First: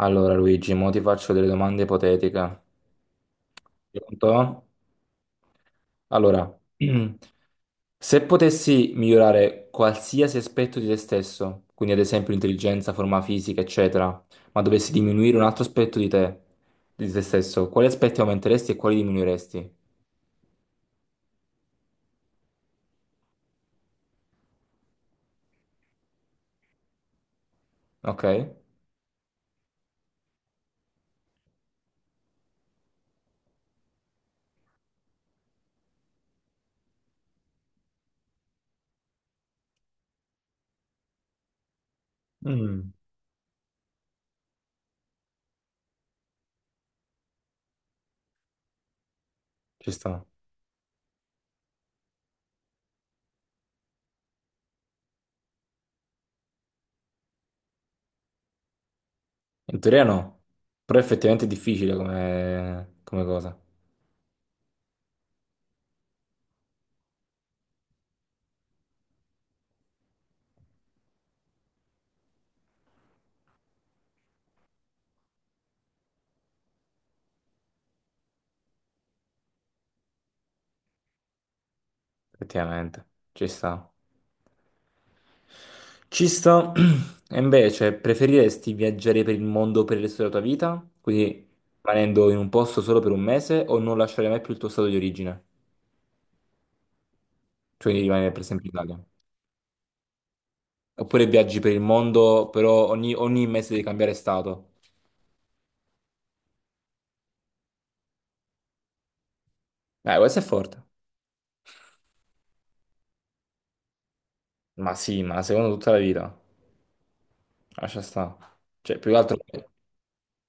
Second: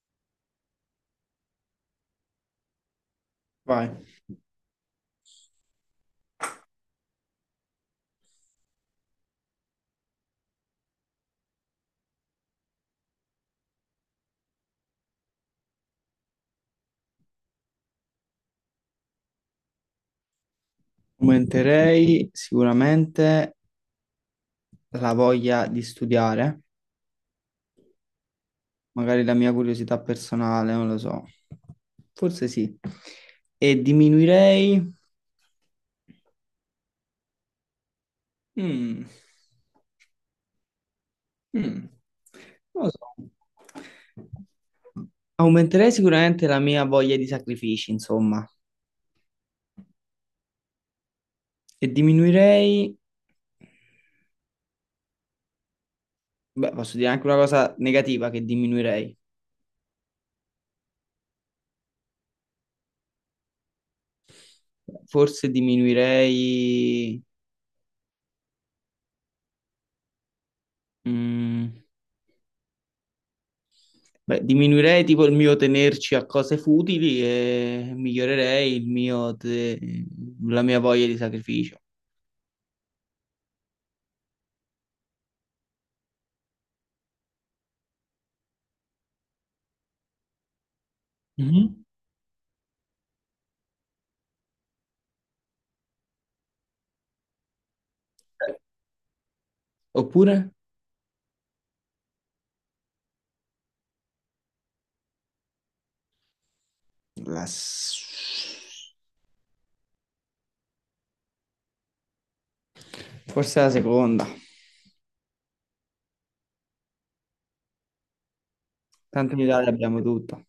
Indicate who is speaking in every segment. Speaker 1: Allora, Luigi, mo ti faccio delle domande ipotetiche.
Speaker 2: Vai.
Speaker 1: Pronto? Allora, se potessi migliorare qualsiasi aspetto di te stesso, quindi ad esempio l'intelligenza, forma fisica, eccetera, ma dovessi diminuire un altro aspetto di te stesso, quali aspetti aumenteresti e quali diminuiresti?
Speaker 2: Aumenterei sicuramente la voglia di studiare,
Speaker 1: Ok?
Speaker 2: magari la mia curiosità personale, non lo so. Forse sì. E diminuirei. Mm, mm, non lo
Speaker 1: Mm.
Speaker 2: so. Aumenterei sicuramente la mia voglia di sacrifici, insomma.
Speaker 1: Ci sta.
Speaker 2: E diminuirei. Beh, posso dire anche una cosa negativa che diminuirei.
Speaker 1: In teoria no, però effettivamente è difficile come cosa.
Speaker 2: Forse diminuirei. mm, Beh, diminuirei tipo il mio tenerci a cose futili e migliorerei il mio la mia voglia di sacrificio.
Speaker 1: Effettivamente, ci sta. Ci sta. E invece, cioè, preferiresti viaggiare per il mondo per il resto della tua vita? Quindi
Speaker 2: Mhm.
Speaker 1: rimanendo in un posto solo per un mese o non lasciare mai più il tuo stato di origine? Cioè di rimanere per sempre in Italia.
Speaker 2: Oppure?
Speaker 1: Oppure viaggi per il mondo, però ogni mese devi cambiare stato.
Speaker 2: La s-
Speaker 1: Questo è forte.
Speaker 2: Forse la seconda.
Speaker 1: Ma sì, ma secondo tutta la vita. Lascia sta. Cioè, più che
Speaker 2: Tanto
Speaker 1: altro.
Speaker 2: in Italia abbiamo tutto.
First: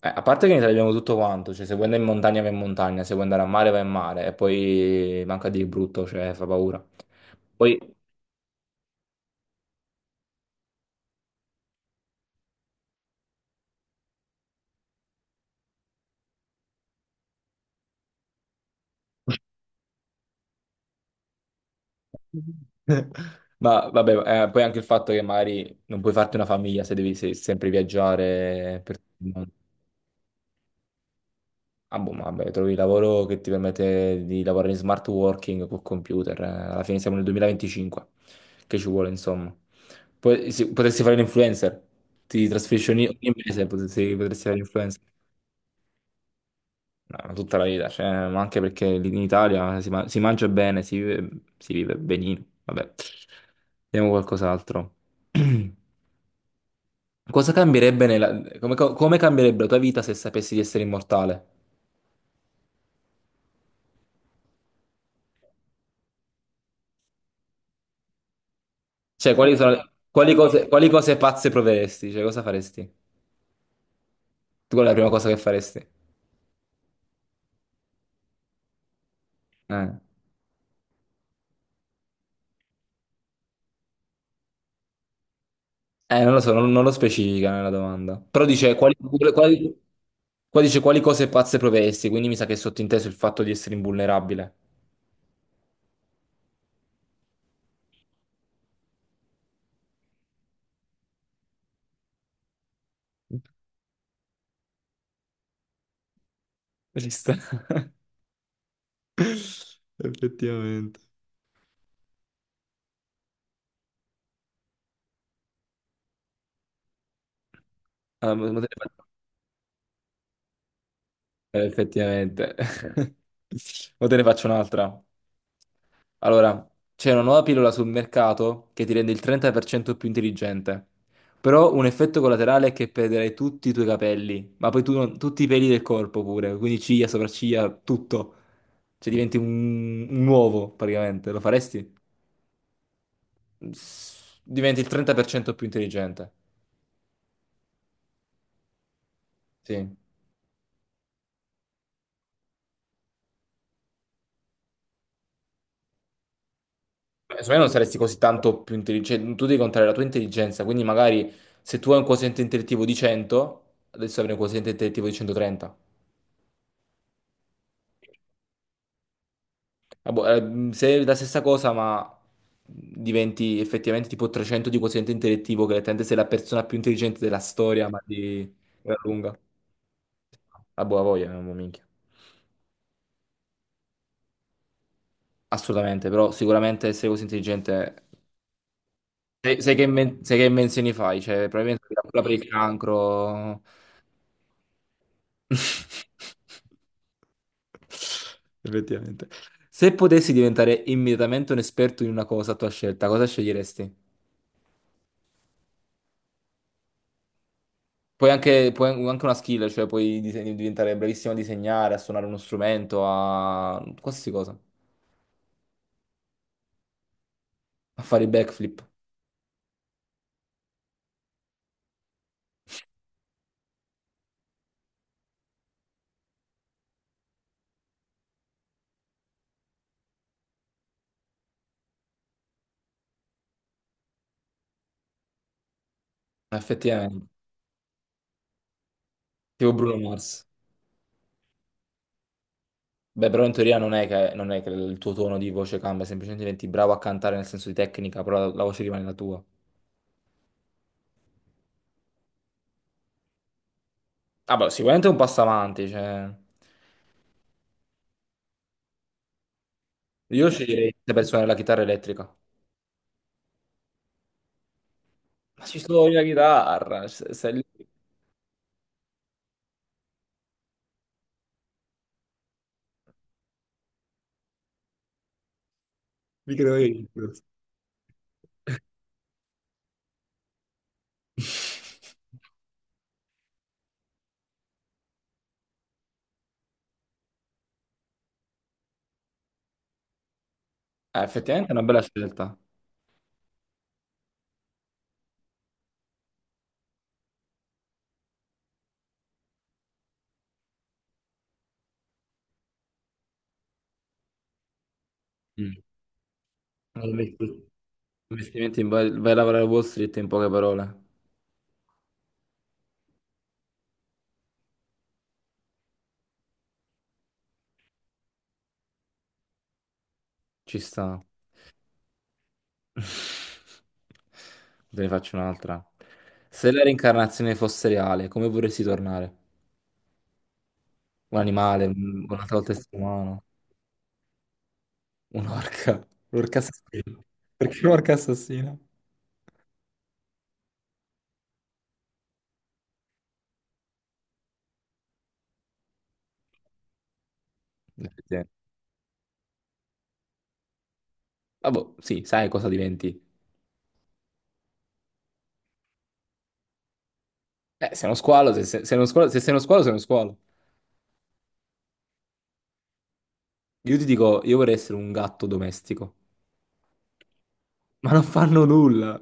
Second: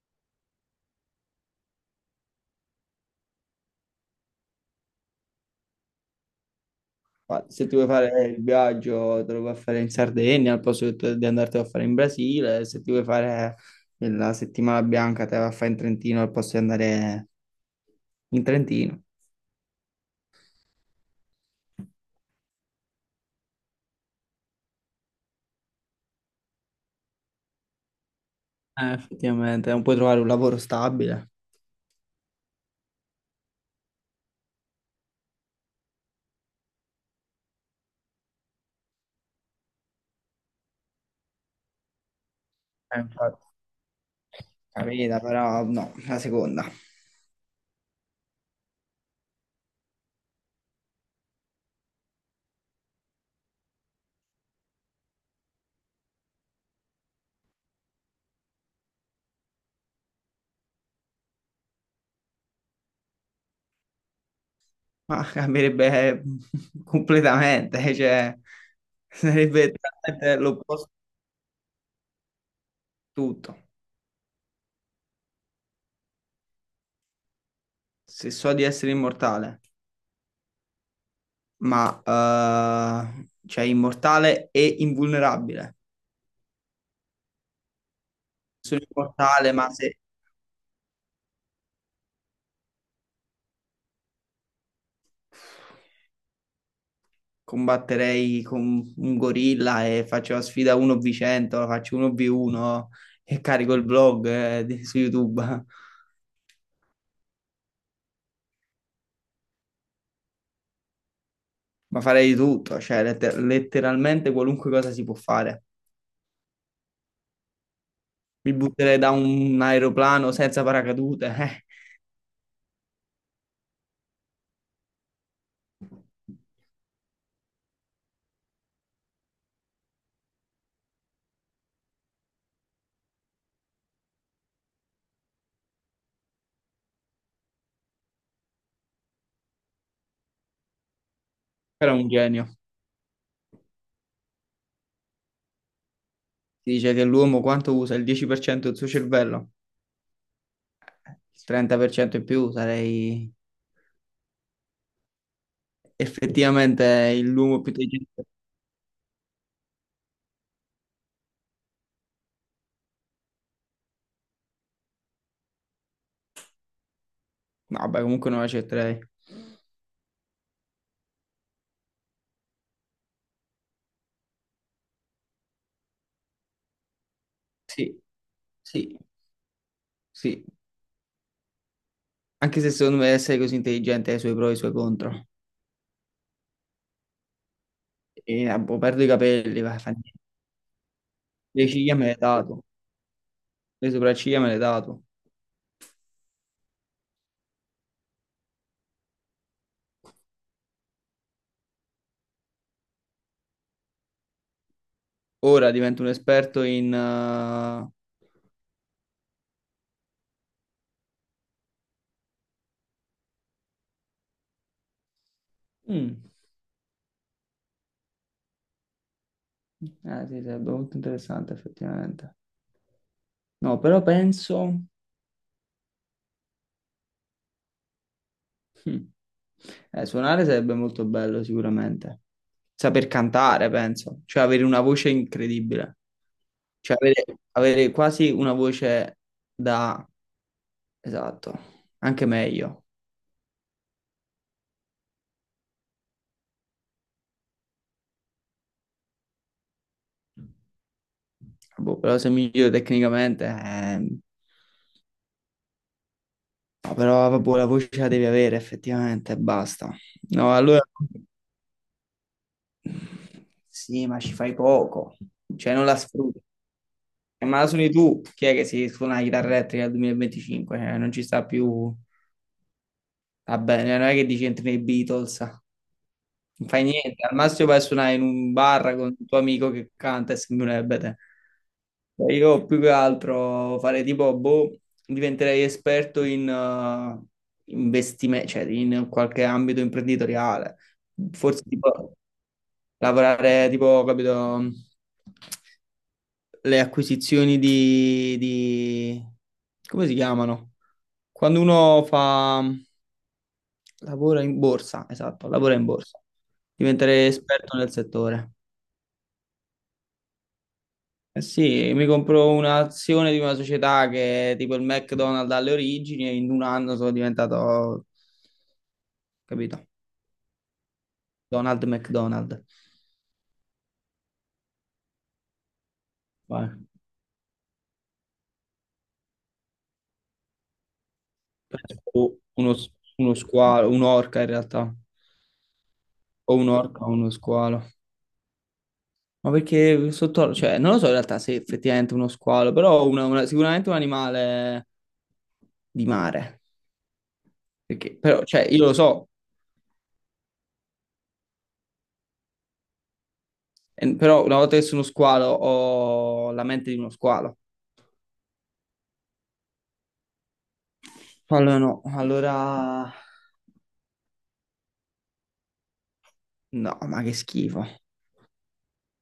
Speaker 1: Eh, a parte che in Italia abbiamo tutto quanto. Cioè, se vuoi andare in montagna vai in montagna, se vuoi andare a mare vai in mare. E poi manca di brutto, cioè fa paura.
Speaker 2: Ma se ti
Speaker 1: Poi.
Speaker 2: vuoi fare il viaggio, te lo puoi fare in Sardegna, al posto che tu- di andartelo a fare in Brasile. Se ti vuoi fare la settimana bianca, te la fai in Trentino, al posto di andare in Trentino.
Speaker 1: Ma vabbè, poi anche il fatto che magari non puoi farti una famiglia se devi sempre viaggiare per tutto il mondo.
Speaker 2: Effettivamente, non puoi trovare un lavoro stabile.
Speaker 1: Ah, boh, ma vabbè, trovi il lavoro che ti permette di lavorare in smart working col computer. Eh. Alla fine siamo nel 2025, che ci vuole, insomma. Poi sì, potresti fare l'influencer, ti trasferisci ogni
Speaker 2: Infatti,
Speaker 1: mese, potresti fare l'influencer.
Speaker 2: capita, però no, la seconda.
Speaker 1: No, ma tutta la vita, cioè, ma anche perché lì in Italia si mangia bene, si vive benino. Vabbè, vediamo qualcos'altro. Cosa cambierebbe nella. Come cambierebbe la tua vita se sapessi di essere immortale?
Speaker 2: Ma cambierebbe completamente, cioè
Speaker 1: Cioè, quali sono
Speaker 2: sarebbe
Speaker 1: quali
Speaker 2: totalmente
Speaker 1: cose, quali
Speaker 2: l'opposto
Speaker 1: cose pazze proveresti? Cioè, cosa faresti?
Speaker 2: di tutto.
Speaker 1: Tu Qual è la prima cosa che faresti?
Speaker 2: Se so di essere immortale,
Speaker 1: Eh,
Speaker 2: cioè immortale e invulnerabile.
Speaker 1: Eh, non lo so, non lo specifica nella domanda. Però dice
Speaker 2: Sono immortale, ma
Speaker 1: quali-
Speaker 2: se
Speaker 1: qua dice quali cose pazze proveresti, quindi mi sa che è sottinteso il fatto di essere invulnerabile.
Speaker 2: combatterei con un gorilla e faccio la sfida 1v100, faccio 1v1 e carico il vlog su YouTube.
Speaker 1: Ci sta. Effettivamente.
Speaker 2: Ma farei di tutto, cioè letteralmente qualunque cosa si può fare.
Speaker 1: Ah,
Speaker 2: Mi
Speaker 1: ma te ne
Speaker 2: butterei
Speaker 1: faccio.
Speaker 2: da un aeroplano senza paracadute.
Speaker 1: Eh, effettivamente. O te ne faccio un'altra. Allora, c'è una nuova pillola sul mercato che ti rende il 30% più intelligente. Però un effetto collaterale è che perderai tutti i tuoi capelli, ma poi tu non- tutti i peli del corpo pure, quindi ciglia, sopracciglia, tutto. Cioè diventi un uovo praticamente, lo faresti?
Speaker 2: Però è un genio.
Speaker 1: S- Diventi il 30% più intelligente.
Speaker 2: Si dice che l'uomo quanto usa? Il 10% del suo cervello?
Speaker 1: Sì.
Speaker 2: Il 30% in più sarei effettivamente
Speaker 1: Secondo me
Speaker 2: l'uomo
Speaker 1: non
Speaker 2: più
Speaker 1: saresti così
Speaker 2: intelligente.
Speaker 1: tanto più intelligente, tu devi contare la tua intelligenza, quindi magari se tu hai un quoziente intellettivo di 100, adesso avrai un quoziente intellettivo di 130.
Speaker 2: No, vabbè, comunque non accetterei.
Speaker 1: Ah, boh, se è la stessa cosa, ma diventi effettivamente tipo 300 di quoziente intellettivo, che letteralmente sei la persona più intelligente della storia,
Speaker 2: Sì,
Speaker 1: ma di gran
Speaker 2: sì,
Speaker 1: lunga.
Speaker 2: sì.
Speaker 1: A buona voglia, non mo minchia.
Speaker 2: Anche se secondo me essere così intelligente ha i suoi pro e i suoi contro.
Speaker 1: Assolutamente, però sicuramente essere così intelligente.
Speaker 2: E, ah, boh, perdo i
Speaker 1: Sai,
Speaker 2: capelli,
Speaker 1: sai
Speaker 2: va,
Speaker 1: che,
Speaker 2: fa niente.
Speaker 1: inven- sai che invenzioni fai? Cioè,
Speaker 2: Le
Speaker 1: probabilmente
Speaker 2: ciglia
Speaker 1: la
Speaker 2: me le
Speaker 1: cura per il
Speaker 2: dato,
Speaker 1: cancro.
Speaker 2: le sopracciglia me le dato.
Speaker 1: Effettivamente. Se potessi diventare immediatamente un esperto in una cosa a tua scelta, cosa sceglieresti?
Speaker 2: Ora divento un esperto in.
Speaker 1: Puoi anche una skill, cioè puoi diventare bravissimo a disegnare, a suonare uno strumento, a qualsiasi cosa,
Speaker 2: Mm,
Speaker 1: a fare i backflip,
Speaker 2: sì, sarebbe molto interessante effettivamente. No, però penso. hm, Suonare sarebbe molto bello sicuramente. Saper cantare, penso. Cioè avere una voce incredibile. Cioè avere,
Speaker 1: effettivamente.
Speaker 2: avere quasi una voce
Speaker 1: Tipo Bruno
Speaker 2: da.
Speaker 1: Mars.
Speaker 2: Esatto, anche meglio.
Speaker 1: Beh, però in teoria non è che, non è che il tuo tono di voce cambia, semplicemente diventi bravo a cantare nel senso di tecnica, però la voce rimane la tua.
Speaker 2: Boh, però se migliore tecnicamente.
Speaker 1: Ah, beh, sicuramente è un passo avanti, cioè.
Speaker 2: No, però vabbè, la voce la devi avere effettivamente e basta.
Speaker 1: Io
Speaker 2: No, allora.
Speaker 1: sceglierei per suonare la chitarra elettrica.
Speaker 2: Sì, ma ci fai poco,
Speaker 1: Ma
Speaker 2: cioè
Speaker 1: ci
Speaker 2: non la
Speaker 1: suoni la
Speaker 2: sfrutti.
Speaker 1: chitarra, sei
Speaker 2: Ma
Speaker 1: lì.
Speaker 2: la suoni tu, chi è che si suona la chitarra elettrica nel 2025? Cioè, non ci sta più, va bene, non è che dici entri nei Beatles, non
Speaker 1: Mi creo
Speaker 2: fai
Speaker 1: io.
Speaker 2: niente, al massimo vai a suonare in un bar con il tuo amico che canta e sembra un ebete. Cioè, io più che altro farei tipo, boh, diventerei esperto in investimento, cioè in qualche ambito imprenditoriale, forse
Speaker 1: Effettivamente è una bella
Speaker 2: tipo
Speaker 1: scelta.
Speaker 2: lavorare tipo, capito, le acquisizioni di, come si chiamano? Quando uno fa, lavora in borsa, esatto, lavora in borsa,
Speaker 1: Mm.
Speaker 2: diventare esperto nel settore.
Speaker 1: Investimenti vai a lavorare a Wall Street in poche parole.
Speaker 2: Eh sì, mi compro un'azione di una società che è tipo il McDonald's alle origini e in un anno sono diventato, capito?
Speaker 1: Ci sta.
Speaker 2: Donald McDonald.
Speaker 1: Te ne faccio un'altra.
Speaker 2: Vai.
Speaker 1: Se la reincarnazione fosse reale, come vorresti tornare? Un animale, un
Speaker 2: Penso
Speaker 1: altro
Speaker 2: uno,
Speaker 1: essere
Speaker 2: uno
Speaker 1: umano,
Speaker 2: squalo, un'orca in realtà,
Speaker 1: un'orca,
Speaker 2: o
Speaker 1: un'orca
Speaker 2: un'orca o
Speaker 1: assassina.
Speaker 2: uno squalo.
Speaker 1: Perché un'orca assassina?
Speaker 2: Ma perché sotto, cioè, non lo so in realtà se effettivamente uno squalo, però sicuramente un animale di mare. Perché, però,
Speaker 1: Effettivamente.
Speaker 2: cioè, io lo so,
Speaker 1: Ah, boh, sì, sai cosa diventi.
Speaker 2: però una volta che sono squalo ho la mente di uno squalo.
Speaker 1: Sei uno squalo, sei uno squalo, se sei uno squalo, sei uno squalo.
Speaker 2: Allora no, allora.
Speaker 1: Io ti dico, io vorrei essere un gatto domestico.
Speaker 2: No, ma che schifo.
Speaker 1: Ma non fanno nulla.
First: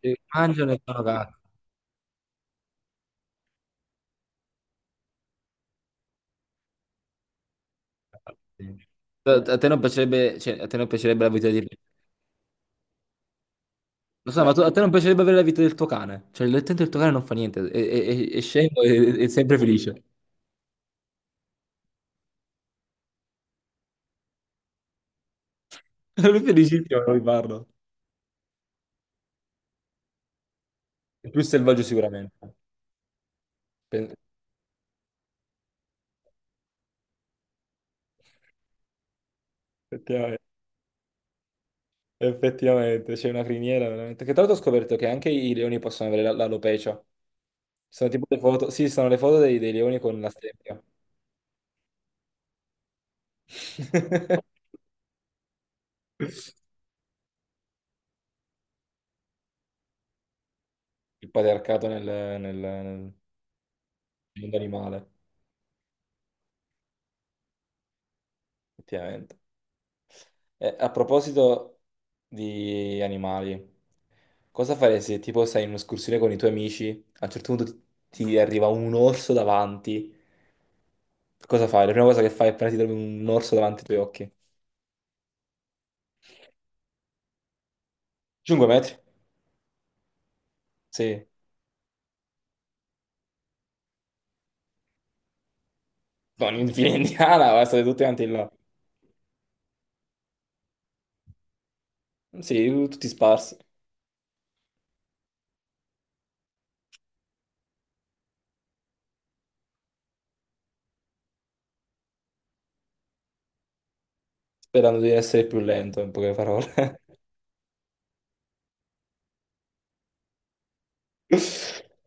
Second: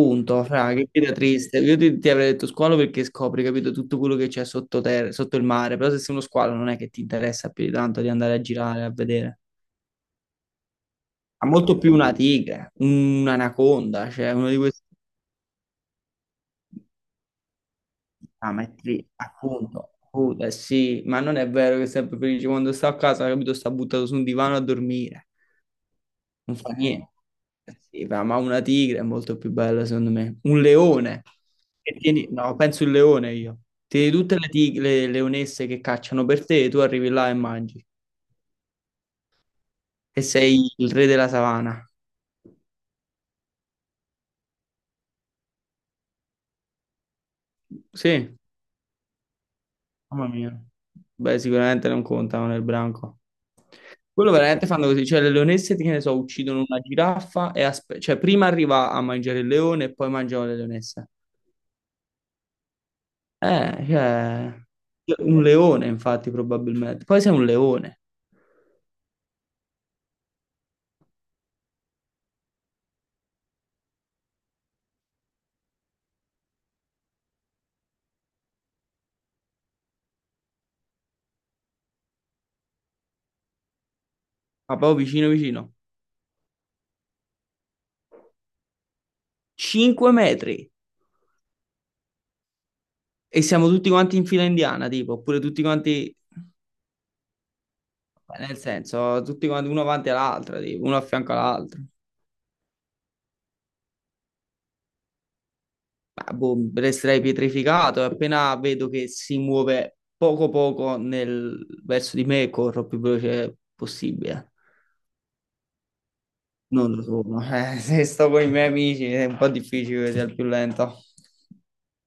Speaker 1: E mangiano
Speaker 2: fra,
Speaker 1: e
Speaker 2: che
Speaker 1: fanno
Speaker 2: vita
Speaker 1: cazzo.
Speaker 2: triste. Io ti, ti avrei detto squalo perché scopri, capito, tutto quello che c'è sotto terra, sotto il mare, però se sei uno squalo non è che ti interessa più di tanto di andare a girare,
Speaker 1: Sì.
Speaker 2: a vedere.
Speaker 1: A te non piacerebbe, cioè, a te non piacerebbe la
Speaker 2: Ha
Speaker 1: vita di.
Speaker 2: molto più una tigre, un'anaconda, cioè
Speaker 1: Lo so,
Speaker 2: uno
Speaker 1: ma
Speaker 2: di
Speaker 1: a te
Speaker 2: questi
Speaker 1: non piacerebbe avere la vita del tuo cane. Cioè, l'attento del tuo cane non fa niente, è scemo
Speaker 2: parametri,
Speaker 1: e è sempre
Speaker 2: appunto.
Speaker 1: felice.
Speaker 2: Appunto, eh sì, ma non è vero che è sempre felice quando sta a casa, capito? Sta buttato su un divano a dormire,
Speaker 1: Lui è
Speaker 2: non fa
Speaker 1: felicissimo
Speaker 2: niente.
Speaker 1: quando mi parlo.
Speaker 2: Eh sì, ma una tigre è molto più bella, secondo me. Un leone,
Speaker 1: È più selvaggio sicuramente.
Speaker 2: no, penso il leone io. Tieni
Speaker 1: Pen-
Speaker 2: tutte le tigre, le leonesse che cacciano per te, e tu arrivi là e mangi, e
Speaker 1: Effettivamente,
Speaker 2: sei il re della savana.
Speaker 1: effettivamente, c'è una criniera veramente. Che tra l'altro ho scoperto che anche i leoni possono avere l'alopecia. Sono tipo
Speaker 2: Sì.
Speaker 1: le foto, sì, sono le foto dei leoni con
Speaker 2: Mamma
Speaker 1: la
Speaker 2: mia.
Speaker 1: strepia.
Speaker 2: Beh, sicuramente non contano nel branco. Quello veramente fanno così, cioè le leonesse, che ne so, uccidono una giraffa e cioè prima arriva a mangiare il leone e poi mangiano le leonesse.
Speaker 1: Il patriarcato nel
Speaker 2: Eh,
Speaker 1: mondo animale,
Speaker 2: cioè, un leone infatti probabilmente. Poi sei un leone,
Speaker 1: effettivamente. A proposito di animali, cosa faresti se tipo sei in un'escursione con i tuoi amici, a un certo punto ti arriva un orso davanti, cosa fai? La prima cosa che fai appena ti trovi un orso davanti ai tuoi occhi?
Speaker 2: ma proprio vicino vicino.
Speaker 1: 5 metri?
Speaker 2: 5 metri
Speaker 1: Sì.
Speaker 2: e siamo tutti quanti in fila indiana, tipo, oppure tutti quanti,
Speaker 1: Non in fila indiana, ma state tutti quanti là.
Speaker 2: nel senso, tutti quanti uno avanti all'altro, tipo, uno a fianco all'altro.
Speaker 1: Sì, tutti sparsi,
Speaker 2: Ma, boh, resterei pietrificato e appena vedo che si muove poco poco verso di me, corro più veloce possibile.
Speaker 1: sperando di essere più lento, in poche
Speaker 2: Non
Speaker 1: parole.
Speaker 2: lo so, se sto con i miei amici è un po' difficile che sia il più lento.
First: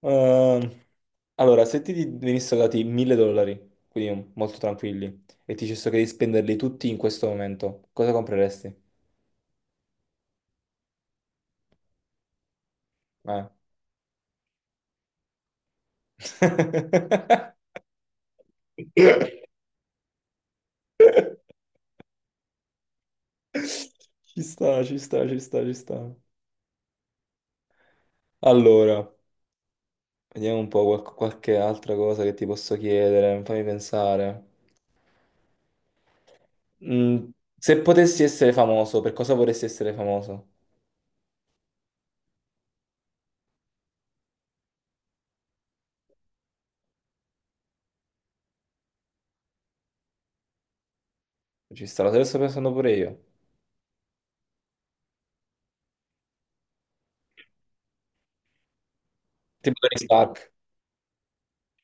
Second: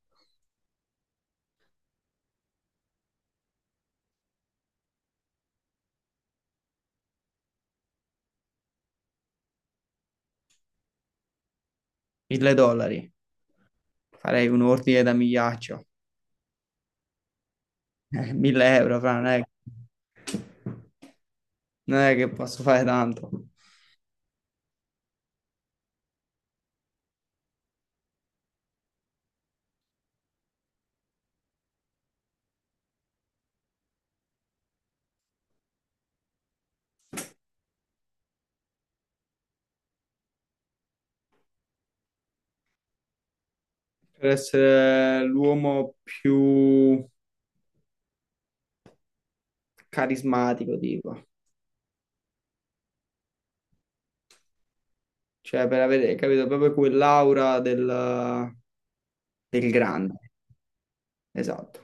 Speaker 1: Ehm, allora, se ti venissero dati 1000 dollari, quindi molto tranquilli, e ti dicessero che devi spenderli tutti in questo momento, cosa compreresti?
Speaker 2: 1.000 dollari,
Speaker 1: Eh.
Speaker 2: farei un ordine da migliaccio. 1.000 euro, fra, non è che posso fare tanto.
Speaker 1: Ci sta, ci sta, ci sta, ci sta. Allora, vediamo un po' qualche altra cosa che ti posso chiedere, fammi pensare. Mm, se potessi essere famoso, per cosa vorresti essere famoso?
Speaker 2: Per essere l'uomo più carismatico, tipo.
Speaker 1: Ci sta, lo sto pensando pure io.
Speaker 2: Cioè, per avere, capito, proprio quell'aura del. Del
Speaker 1: Tipo Tony
Speaker 2: grande,
Speaker 1: Stark.
Speaker 2: esatto.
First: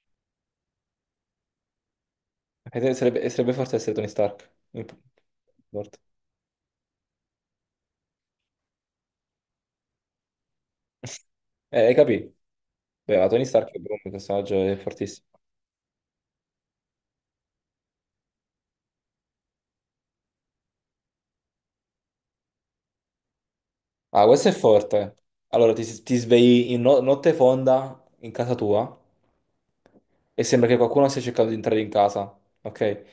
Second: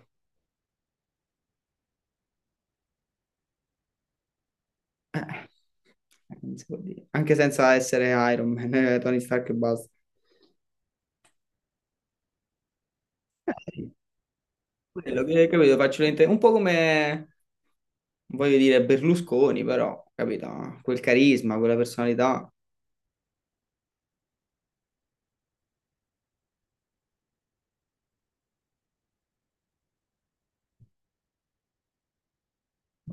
Speaker 1: E sarebbe forse essere Tony Stark.
Speaker 2: Eh,
Speaker 1: Forte.
Speaker 2: non si può dire. Anche senza essere Iron Man, Tony Stark e basta.
Speaker 1: Hai capito? Beh, ma Tony Stark è
Speaker 2: Sì,
Speaker 1: proprio un personaggio è
Speaker 2: quello
Speaker 1: fortissimo.
Speaker 2: che capito, un po' come, voglio dire, Berlusconi, però, capito? Quel carisma, quella personalità.
Speaker 1: Ah, questo è forte. Allora, ti svegli in notte fonda in casa tua e sembra che qualcuno stia cercando di entrare in casa, ok?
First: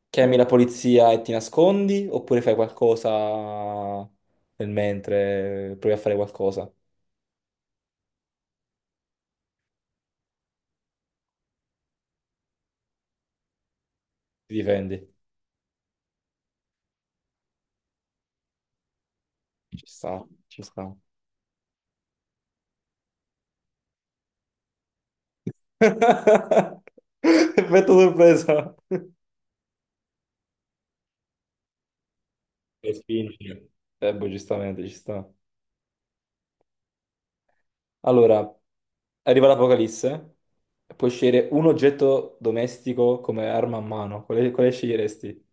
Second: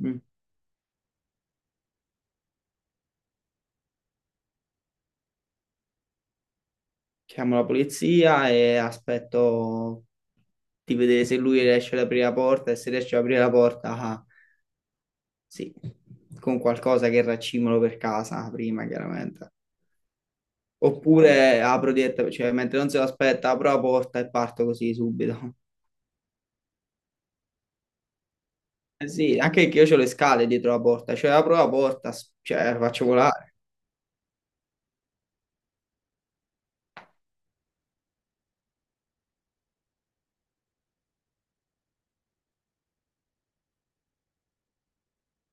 Speaker 2: Mm.
Speaker 1: Chiami la polizia e ti nascondi oppure fai qualcosa nel mentre, provi a fare qualcosa,
Speaker 2: Chiamo la polizia e aspetto di vedere se lui riesce ad aprire la porta, e se riesce ad aprire la porta, ah,
Speaker 1: ti difendi.
Speaker 2: sì, con qualcosa che raccimolo per casa prima, chiaramente.
Speaker 1: Ci sta, ci sta.
Speaker 2: Oppure apro direttamente, cioè mentre non se lo aspetta, apro la porta e parto così subito.
Speaker 1: Effetto sorpresa.
Speaker 2: Eh sì, anche che io ho le scale dietro la porta, cioè apro la porta, cioè la
Speaker 1: Le
Speaker 2: faccio
Speaker 1: spingi.
Speaker 2: volare.
Speaker 1: Boh, giustamente, ci sta. Allora, arriva l'Apocalisse, puoi scegliere un oggetto domestico come arma a mano. Quale sceglieresti?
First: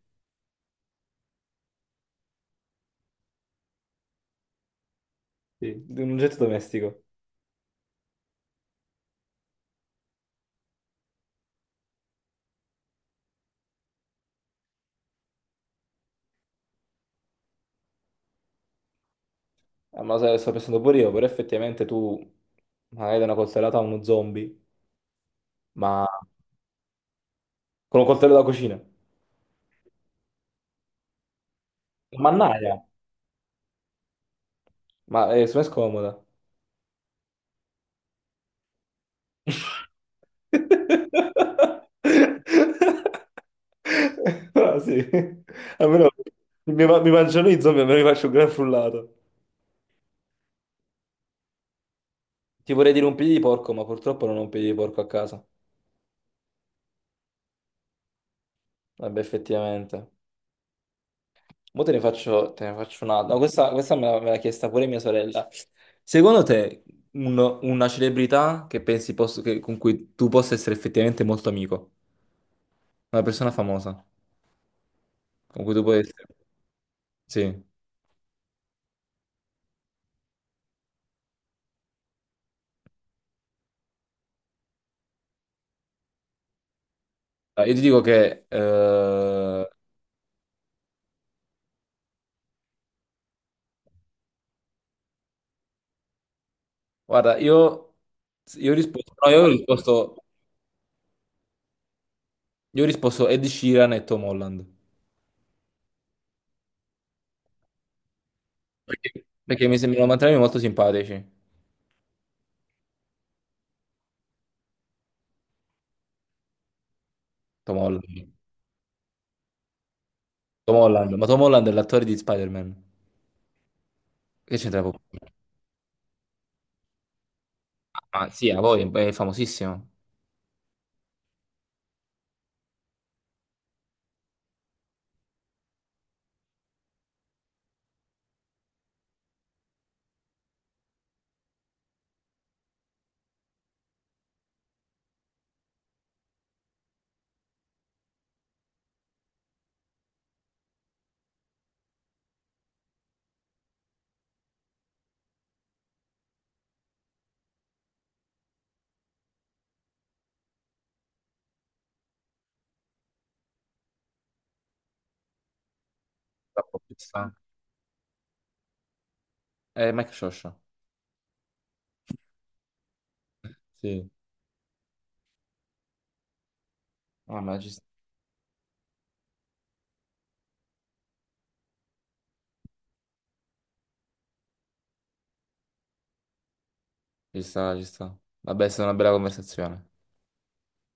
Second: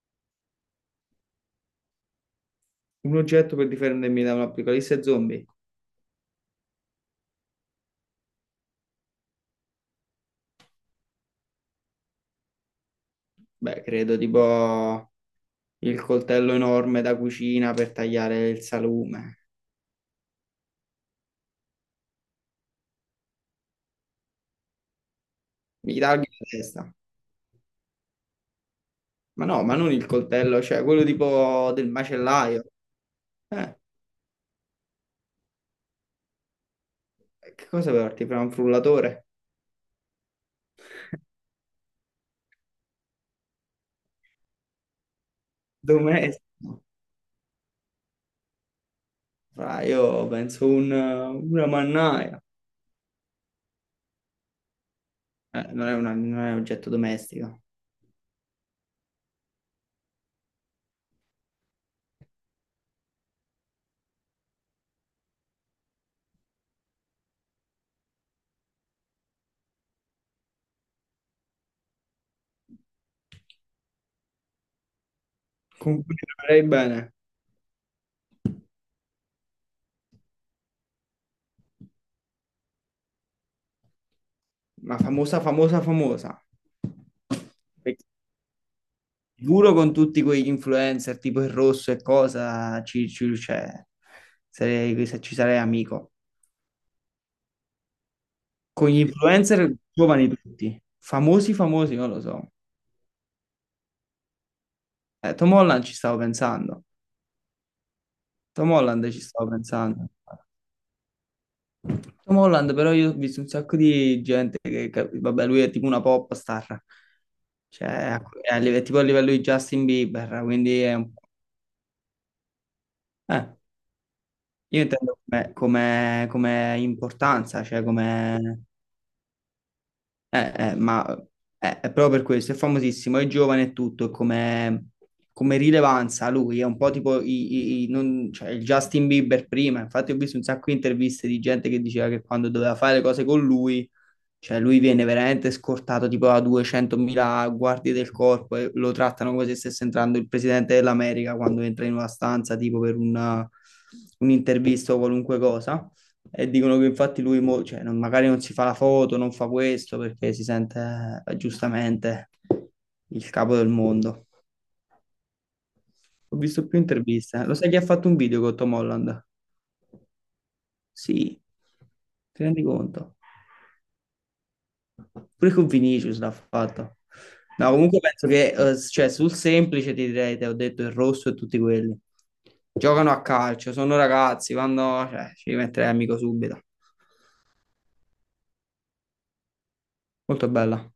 Speaker 2: Un oggetto per difendermi da un'apocalisse zombie?
Speaker 1: Sì, un oggetto domestico.
Speaker 2: Beh, credo tipo il coltello enorme da cucina per tagliare il salume.
Speaker 1: Ah, ma lo sai, lo sto pensando pure io, però effettivamente tu magari dai una coltellata a uno zombie,
Speaker 2: Mi
Speaker 1: ma
Speaker 2: taglio la testa.
Speaker 1: con un coltello da cucina.
Speaker 2: Ma no, ma non il coltello, cioè quello tipo del macellaio.
Speaker 1: Mannaia,
Speaker 2: Eh,
Speaker 1: ma è me è scomoda.
Speaker 2: che cosa porti? Fra un frullatore?
Speaker 1: Ah, sì, almeno mi,
Speaker 2: Domestico.
Speaker 1: mi mangiano i zombie, almeno mi faccio un gran frullato.
Speaker 2: Fra, io penso una mannaia.
Speaker 1: Ti vorrei dire un piede di porco, ma purtroppo non ho un piede di porco a casa.
Speaker 2: Non è un oggetto domestico.
Speaker 1: Vabbè, effettivamente. Mo te ne faccio un'altra. No, questa me l'ha chiesta pure mia sorella. Secondo te, una celebrità che pensi con cui tu possa essere effettivamente molto amico? Una persona famosa con cui tu puoi
Speaker 2: Comunque
Speaker 1: essere.
Speaker 2: lavorerei bene,
Speaker 1: Sì.
Speaker 2: ma famosa, famosa, famosa.
Speaker 1: Ah, io ti dico
Speaker 2: Perché
Speaker 1: che. Eh,
Speaker 2: sicuro con tutti quegli influencer tipo il rosso e cosa, cioè, sarei, se ci sarei amico.
Speaker 1: guarda, io. Io ho
Speaker 2: Con gli
Speaker 1: risposto. No, io ho
Speaker 2: influencer
Speaker 1: risposto.
Speaker 2: giovani tutti, famosi, famosi, non lo so.
Speaker 1: Io ho risposto Ed Sheeran e Tom Holland.
Speaker 2: Tom Holland ci stavo pensando, Tom Holland ci
Speaker 1: Perché,
Speaker 2: stavo
Speaker 1: perché mi
Speaker 2: pensando.
Speaker 1: sembrano entrambi molto simpatici,
Speaker 2: Tom Holland però io ho visto un sacco di gente vabbè, lui è tipo una pop star.
Speaker 1: Tom
Speaker 2: Cioè,
Speaker 1: Holland.
Speaker 2: è tipo a livello di Justin Bieber,
Speaker 1: Tom
Speaker 2: quindi è
Speaker 1: Holland,
Speaker 2: un po'.
Speaker 1: ma Tom Holland è l'attore di Spider-Man.
Speaker 2: Eh,
Speaker 1: Che c'entra
Speaker 2: io
Speaker 1: poco?
Speaker 2: intendo come, come importanza, cioè
Speaker 1: Ah, sì, a
Speaker 2: come.
Speaker 1: voi, è famosissimo.
Speaker 2: eh, eh, ma è proprio per questo, è famosissimo, è giovane e tutto, e come, come rilevanza lui, è un po' tipo cioè, il Justin Bieber prima, infatti ho visto un sacco di interviste di gente che diceva che quando doveva fare le cose con lui. Cioè, lui viene veramente scortato tipo a 200.000 guardie del corpo e lo trattano come se stesse entrando il presidente dell'America quando entra in una stanza tipo per un'intervista o qualunque cosa. E dicono che infatti cioè, magari non si fa la foto, non fa questo perché si sente giustamente il capo del mondo. Ho visto più
Speaker 1: Ci sta.
Speaker 2: interviste. Lo sai chi ha fatto un video con Tom Holland?
Speaker 1: È Mike Scioscia.
Speaker 2: Sì, ti rendi conto?
Speaker 1: Sì.
Speaker 2: Pure con Vinicius l'ha fatta.
Speaker 1: Ah, ma ci
Speaker 2: No,
Speaker 1: sta,
Speaker 2: comunque penso che cioè, sul semplice ti direi, te ho detto il rosso e tutti quelli. Giocano a calcio, sono ragazzi, vanno, cioè, ci metterei amico subito.
Speaker 1: ci sta, ci sta. Vabbè, è stata una bella conversazione.
Speaker 2: Molto bella.